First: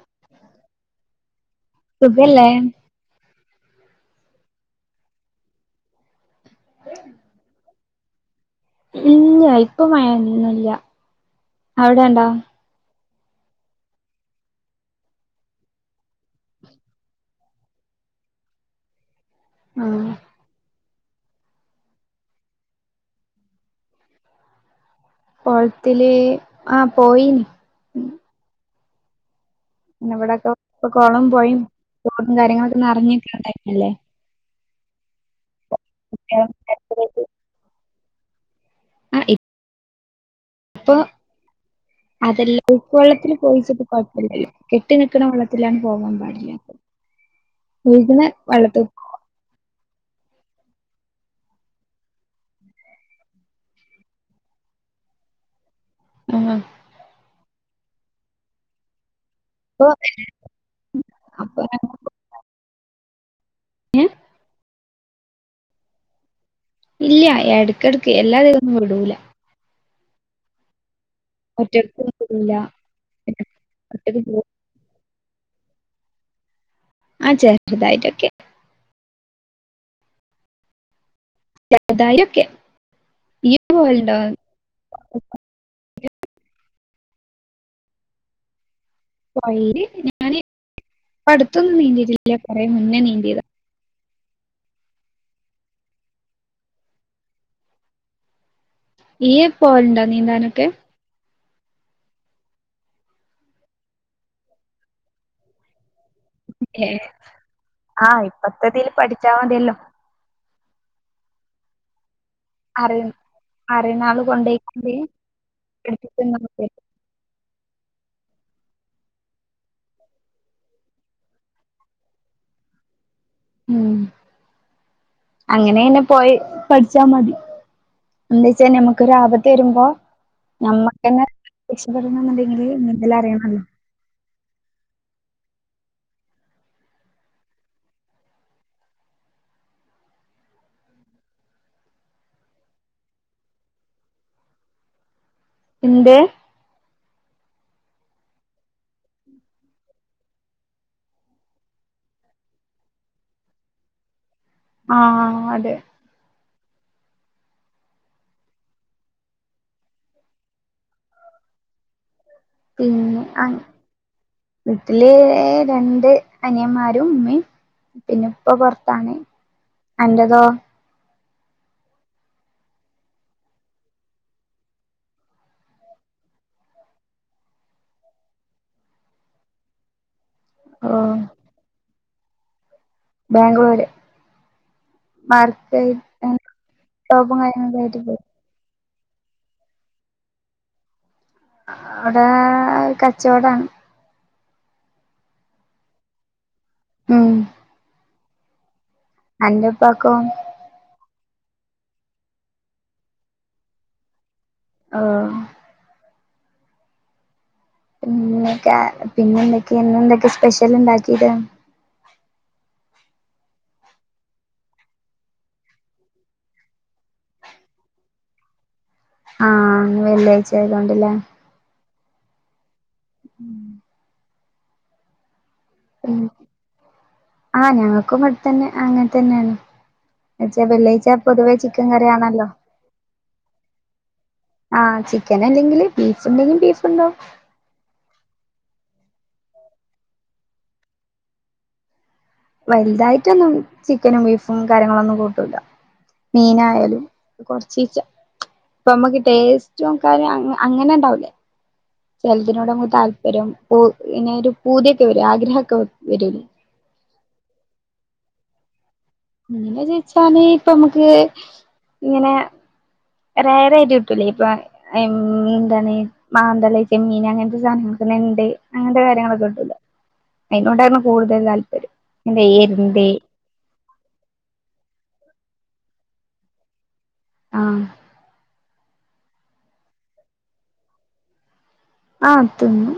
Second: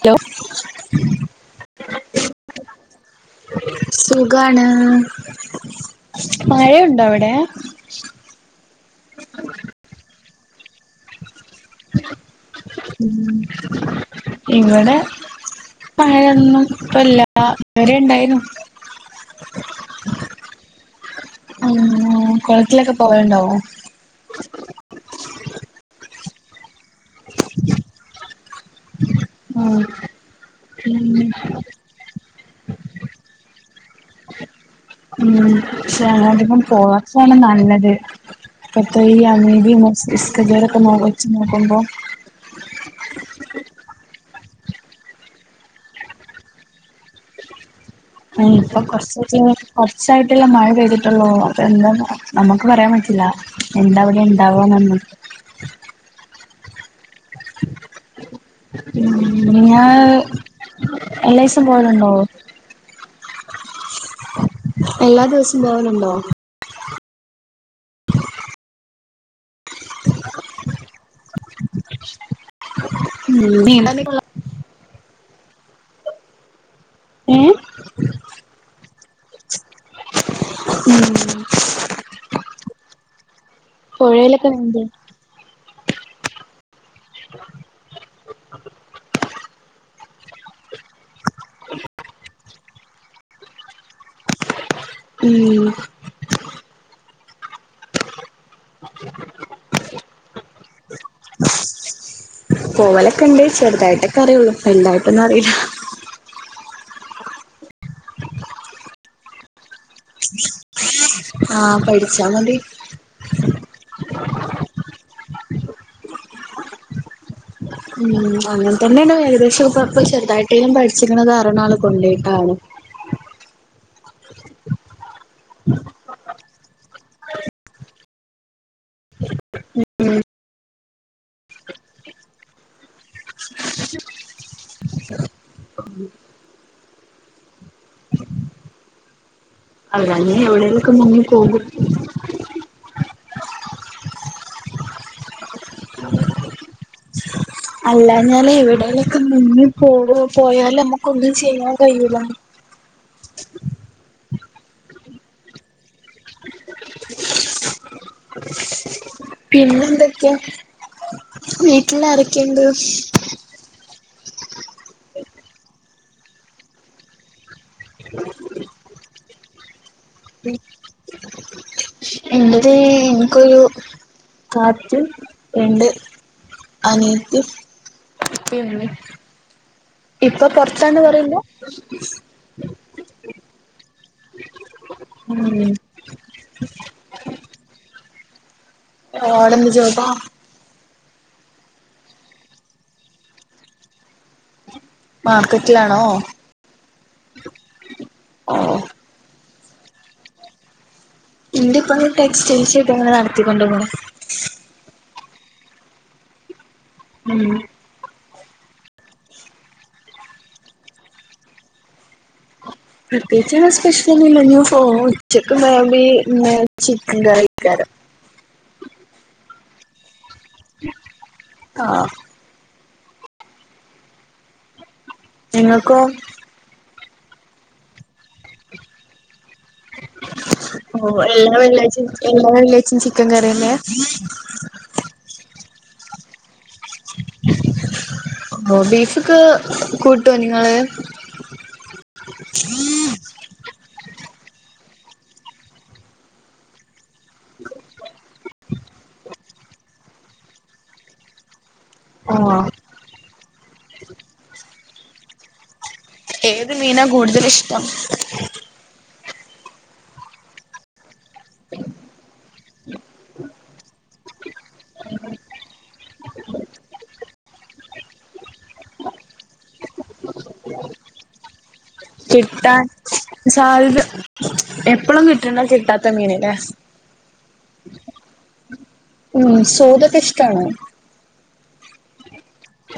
Hello സുഖല്ലേ സുഖാണ് മഴയുണ്ടോ അവിടെ ഇല്ല ഇപ്പൊ മഴന്നന്ന്ല്ല അവിടെണ്ടാ ഉംഇവിടെ മഴയൊന്നും ഇപ്പല്ല ഇതരെ ഇണ്ടായിന്നു ആഹ് ഉംകൊളത്തിലൊക്കെ പോവല്ണ്ടൊ കൊളത്തില് ആഹ് പോയിന് ഉം പിന്നെ ഇവിടൊക്കെ ഇ കൊളം പൊയിം തോടും കാര്യങ്ങളൊക്കെ നറഞ്ഞ് ക്ക്ണ ടൈം അല്ലേ ഉം പക്ഷെ ങ്ങട്ട് ഇപ്പം പോവാത്തതാണ് നല്ലത് ഇപ്പത്തെ ഈ ആഹ് അമീബിം മസ്തിഷ്ക ജ്യരൊക്കെ നറച്ച് നോക്കുമ്പോ അതെല്ല ഉപ്പ് വള്ളത്തിൽ പോയിച്ചിട്ട് കൊഴപ്പല്ലല്ലൊ കെട്ടി നിക്കണ വെള്ളത്തിലാണ് പോവാൻ പാടില്ലത്തത് ആഹ് ഇപ്പം കൊറച്ച് [unintelligible] കൊറച്ചായിട്ട്ള്ള മഴ പെയ്തിട്ടൊള്ളൂ അപ്പ എന്താ നമ്മുക്ക് പറയാൻ പറ്റില്ല എന്താ അവിടെ ഇണ്ടാവന്നൊന്നും [unintelligible] അപ്പൊ ഇങ്ങാൾ അപ്പൊ എല്ലാഇസും പോകലുണ്ടോ ഇൻ എല്ലാ ദിവസവും പോവലുണ്ടോ ഇല്ല എടക്കടക്ക് എല്ലാ ദിവസും വിടൂല ഒറ്റക്കൊന്നും വിടൂല ഉം നീന്തണിങ്കികൊള്ളാം ഒറ്റക്ക് പോ ആഹ് ചെരിതായിട്ടൊക്കെ ഉം ചെറുദായൊക്കെ ഈ പുഴയിലൊക്കെ നീന്തോ അ പുഴല് ഞാന് ഇപ്പടുത്തൊന്നും നീന്തീട്ടില്ല കുറെ മുന്നേ നീന്തിയതാ ഉം നീപോവലണ്ടോ നീന്താനൊക്കെ പോവലൊക്കെ ഉണ്ട് ചെറുതായിട്ടൊക്കെ അറിയയുള്ളൂ വലുതായിട്ടൊന്നും അറിയില്ല ആഹ ഇപ്പത്തതിൽ പഠിച്ചാമതിയല്ലോ ആഹ പഠിച്ചാ മതി അ അറുന്നാള് കൊണ്ടോക്കണ്ട എടുത്തിട്ട ഉം അങ്ങനെ തന്നെയ ഏകദേശംപ്പ ചെറുതായിട്ടേങ്കിലും പഠിച്ചിക്കണുന്നത് അരണ ആൾ കൊണ്ടയിട്ടാണ് ഉ അങ്ങനെന്നെ പോയി പഠിച്ചാ മതി എന്താച്ചാ നമുക്ക് ഒരു അപത്ത് വരുമ്പോ നമ്മക്ക് തന്നെത് രക്ഷപ്പെടണ എന്നുണ്ടെങ്കിൽ നീന്തല അറിയണമല്ലോ അതാ നീ എവിടെേലക്കെ മുങ്ങി പോകും പിൻന്റെ അല്ല ഞാൽ എവിടേലൊക്കെ മുങ്ങി പോവ പോയാൽ നമ്മുക്കൊന്നും ചെയ്യാൻ കഴിയില്ല ആഹ അതെ പിന്നെന്തൊക്കെയാ വീട്ടിൽ ആരക്കെയുണ്ട് പിന്നെ വീട്ടെ രണ്ട് അനയന്മാരും ഉമ്മയും പിന്നെ ഇപ്പൊ പുറത്താണ് എന്റതോ എന്റെത് എനക്കൊരു കാറ്റ് രണ്ട് അനിയത്തിയും ഉപ്പയും ഉമ്മയും ഇപ്പൊ ഓ പൊറത്താണ് പറയുമ്പോൾ ബാംഗ്ലൂര് മർക്കൈഡ സു കായങ്ങ ക ഓവിടെന്ത്‌ ജോബാ അവിടെ കച്ചവടാണ് മാർക്കറ്റിലാണോ ഉം ആഹ എന്റെപ്പക്കൊ ഇൻറെ ഇപ്പം ടെക്സ്റ്റൈൽസ്ട്ട്ഞങ്ങെ നടത്തിക്കണ്ടു പോണ് ആഹ ഉം പിന്നൊക്കെ പിന്നെ എന്തൊക്കെ എന്നെ എന്തൊക്കെ സ്പെഷ്യൽ ഇണ്ടാക്കീട്ട് പ്രത്യേകിച്ചി സ്പെഷ്യൽ തന്നെ ഇല്ല പോ ഉച്ചക്ക് മാേമി ചിക്കൻ കിക്കാരം ആഹ വെള്ളിയാഴ്ച്ച ആയതൊണ്ടില്ലേ ആഹ് ഉം എങ്ങൾക്കൊ ഉം ആഹ് ഞങ്ങൾക്കും അവിടെത്തന്നെ അങ്ങനെ തന്നെയാണ് എന്നച്ചാ വെള്ളിയാഴച്ച ഓഹ് എല്ലാ പൊതുവെ ചിക്കൻ വെള്ളിയാഴ്ചയും കറ എല്ലാ ആണല്ലോ വെള്ളിയാഴ്ചയും ചിക്കൻ കറിയല്ല ആഹ ചിക്കൻല്ലെങ്കില് ബീഫ് ഉണ്ടെങ്കും ബീഫ് ഉണ്ടാവോ ഓ ബീഫക്കെ കൂട്ടോ നിങ്ങള് വലുതായിട്ടൊന്നും ചിക്കനും ബീഫും കാര്യങ്ങളൊന്നും കൂട്ടൂല്ല മീനായാലും കൊറച്ച് ഇപ്പൊ നമുക്ക് ടേസ്റ്റും കാര്യ അങ്ങനെ ഉണ്ടാവൂലേ ആഹ് ചലതിനനോട് നമുക്ക് താല്പര്യം ഇനൊ ഒരു പൂതിയൊക്കെ വര ആഗ്രഹമൊക്കെ വരൂലേ ഏത് മീനാ കൂടുതല ഇഷ്ടം? ഇങ്ങനെ ചോദിച്ചാല് ഇപ്പൊ നമുക്ക് ഇങ്ങനെ റയർായിട്ട് കിട്ടൂലേ ഇപ്പൊ എന്താണ് മാന്തള ചെമ്മീൻ അങ്ങനത്തെ സാധനങ്ങൾക്ക് നെണ്ട് അങ്ങനത്തെ കാര്യങ്ങളൊക്കെ കട്ടല്ല അതിനോടായിരുന്നു കൂടുതൽ താല്പര്യം. എന്താ കിട്ടാൻ എരുന്ത് സാധ്യത എപ്പോഴും കിട്ടണ കിട്ടാത്ത മീനല്ലേ ആഹ് ഉം സ്വാദൊക്കെ ഇഷ്ടാണോ? ആ തിന്നും.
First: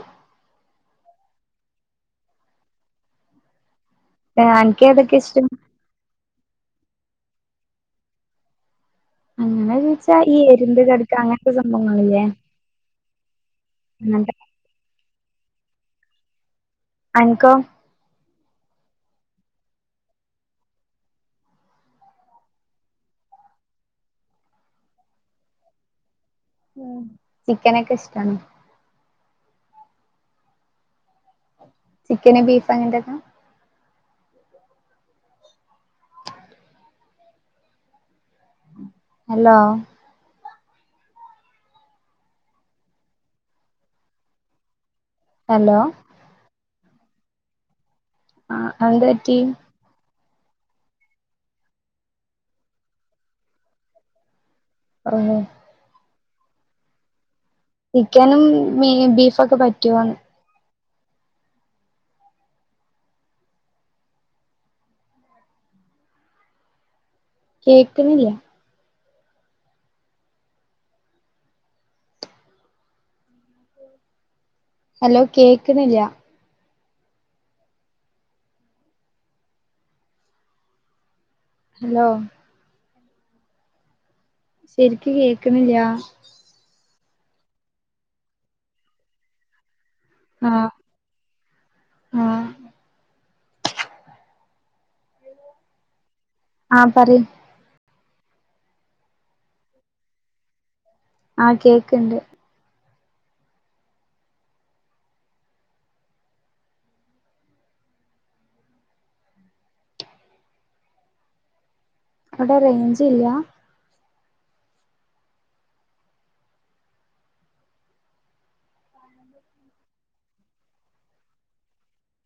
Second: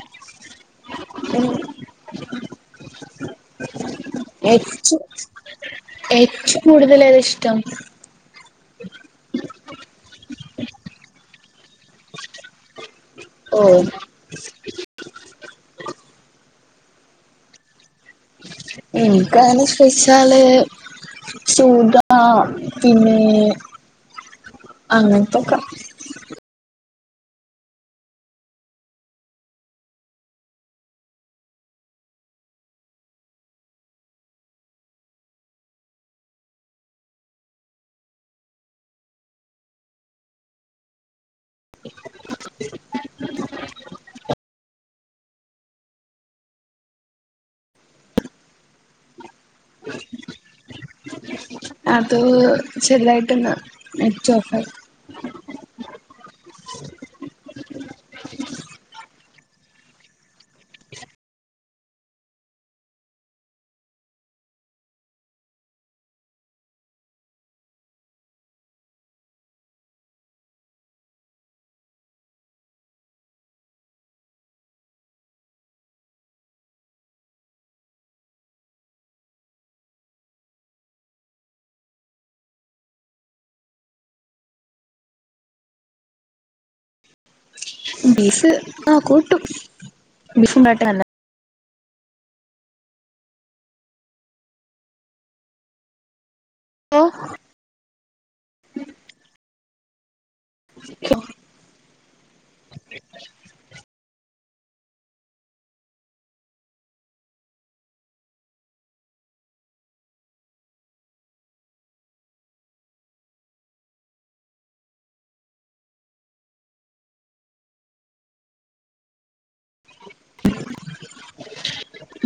ഉം അനക്ക് ഏറ്റും ഏതൊക്കെ ഇഷ്ടം ഏറ്റവും കൂടുതൽ ഏതാ ഇഷ്ടം? അങ്ങനെ ചോദിച്ചാ ഈ എരുന്ത്‌ കട്ക്ക അങ്ങനത്തെ സംഭവങ്ങളില്ലേ ഓ ഉം [unintelligible] [inaudible] അനക്കോ? ഇൻകങ്ങനെ ഇഷ്ടാ ചോയ്ച്ചാല് സൂദ പിന്നെ അങ്ങനത്തൊക്കെ ഉം ചിക്കനൊക്കെ ഇഷ്ടാണ്. ചിക്കന് ബീഫ് അങ്ങനെത്തൊക്കെ. ഹലോ! [inaudible] ഹലോ! ആ എന്ത പറ്റി? അത് ചെറുതായിട്ടൊന്ന് നെറ്റ് ഓഫായി. ഹലോ! ചിക്കനും ബീഫൊക്കെ പറ്റുവോന്ന്!? കേക്കുന്നില്ല. ഹലോ കേക്കുന്നില്ല! ഹലോ! ശരിക്ക് കേക്കുന്നില്ല. ബീഫ് ആ കൂട്ടും ആഹ് ബീഫുണ്ടാക്കാന് ആഹ് ആ പറയ്. ആ കേക്ക്ണ്ട്. അവിടെ റേഞ്ച് ഇല്ല.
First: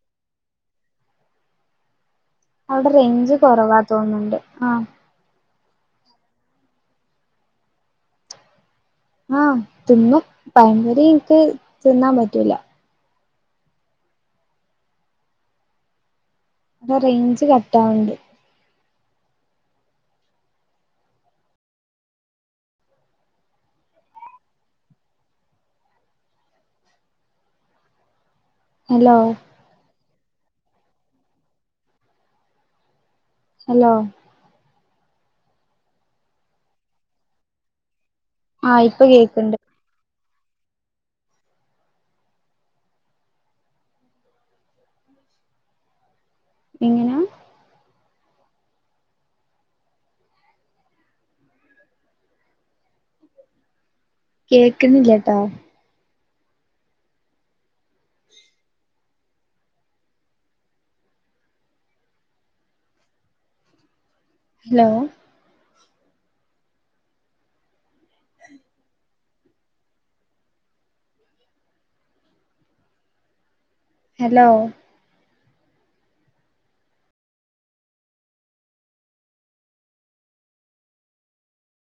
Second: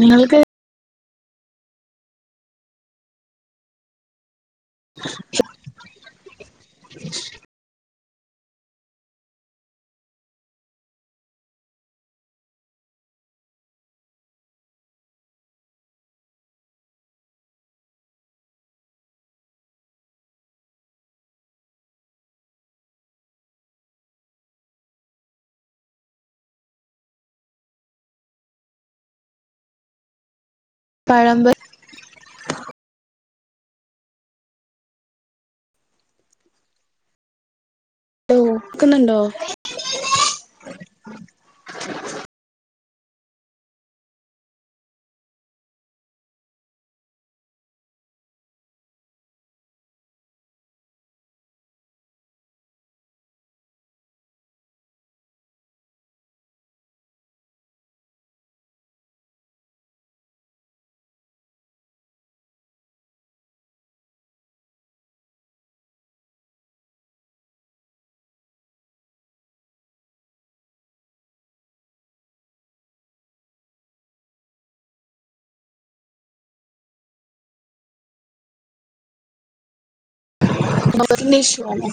നിങ്ങൾക്ക് അവിടെ റേഞ്ച് കുറവാ തോന്നുണ്ട് ആ ശ [inaudible] [inaudible] ആ തിന്നും പഴംപൊരി എനിക്ക് തിന്നാൻ പറ്റൂല. അവിടെ റേഞ്ച് കട്ടാവ്ണ്ട്. ഹലോ! പഴമ്പൊ ഹലോ! ആ ഇപ്പൊ കേക്കുന്നുണ്ടോ കേൾക്ക്ണ്ട്. ഇങ്ങനെ കേക്കുന്നില്ലട്ടോ. ഹലോ! ഹലോ! [unintelligible] ഇഷ്യുവാണ്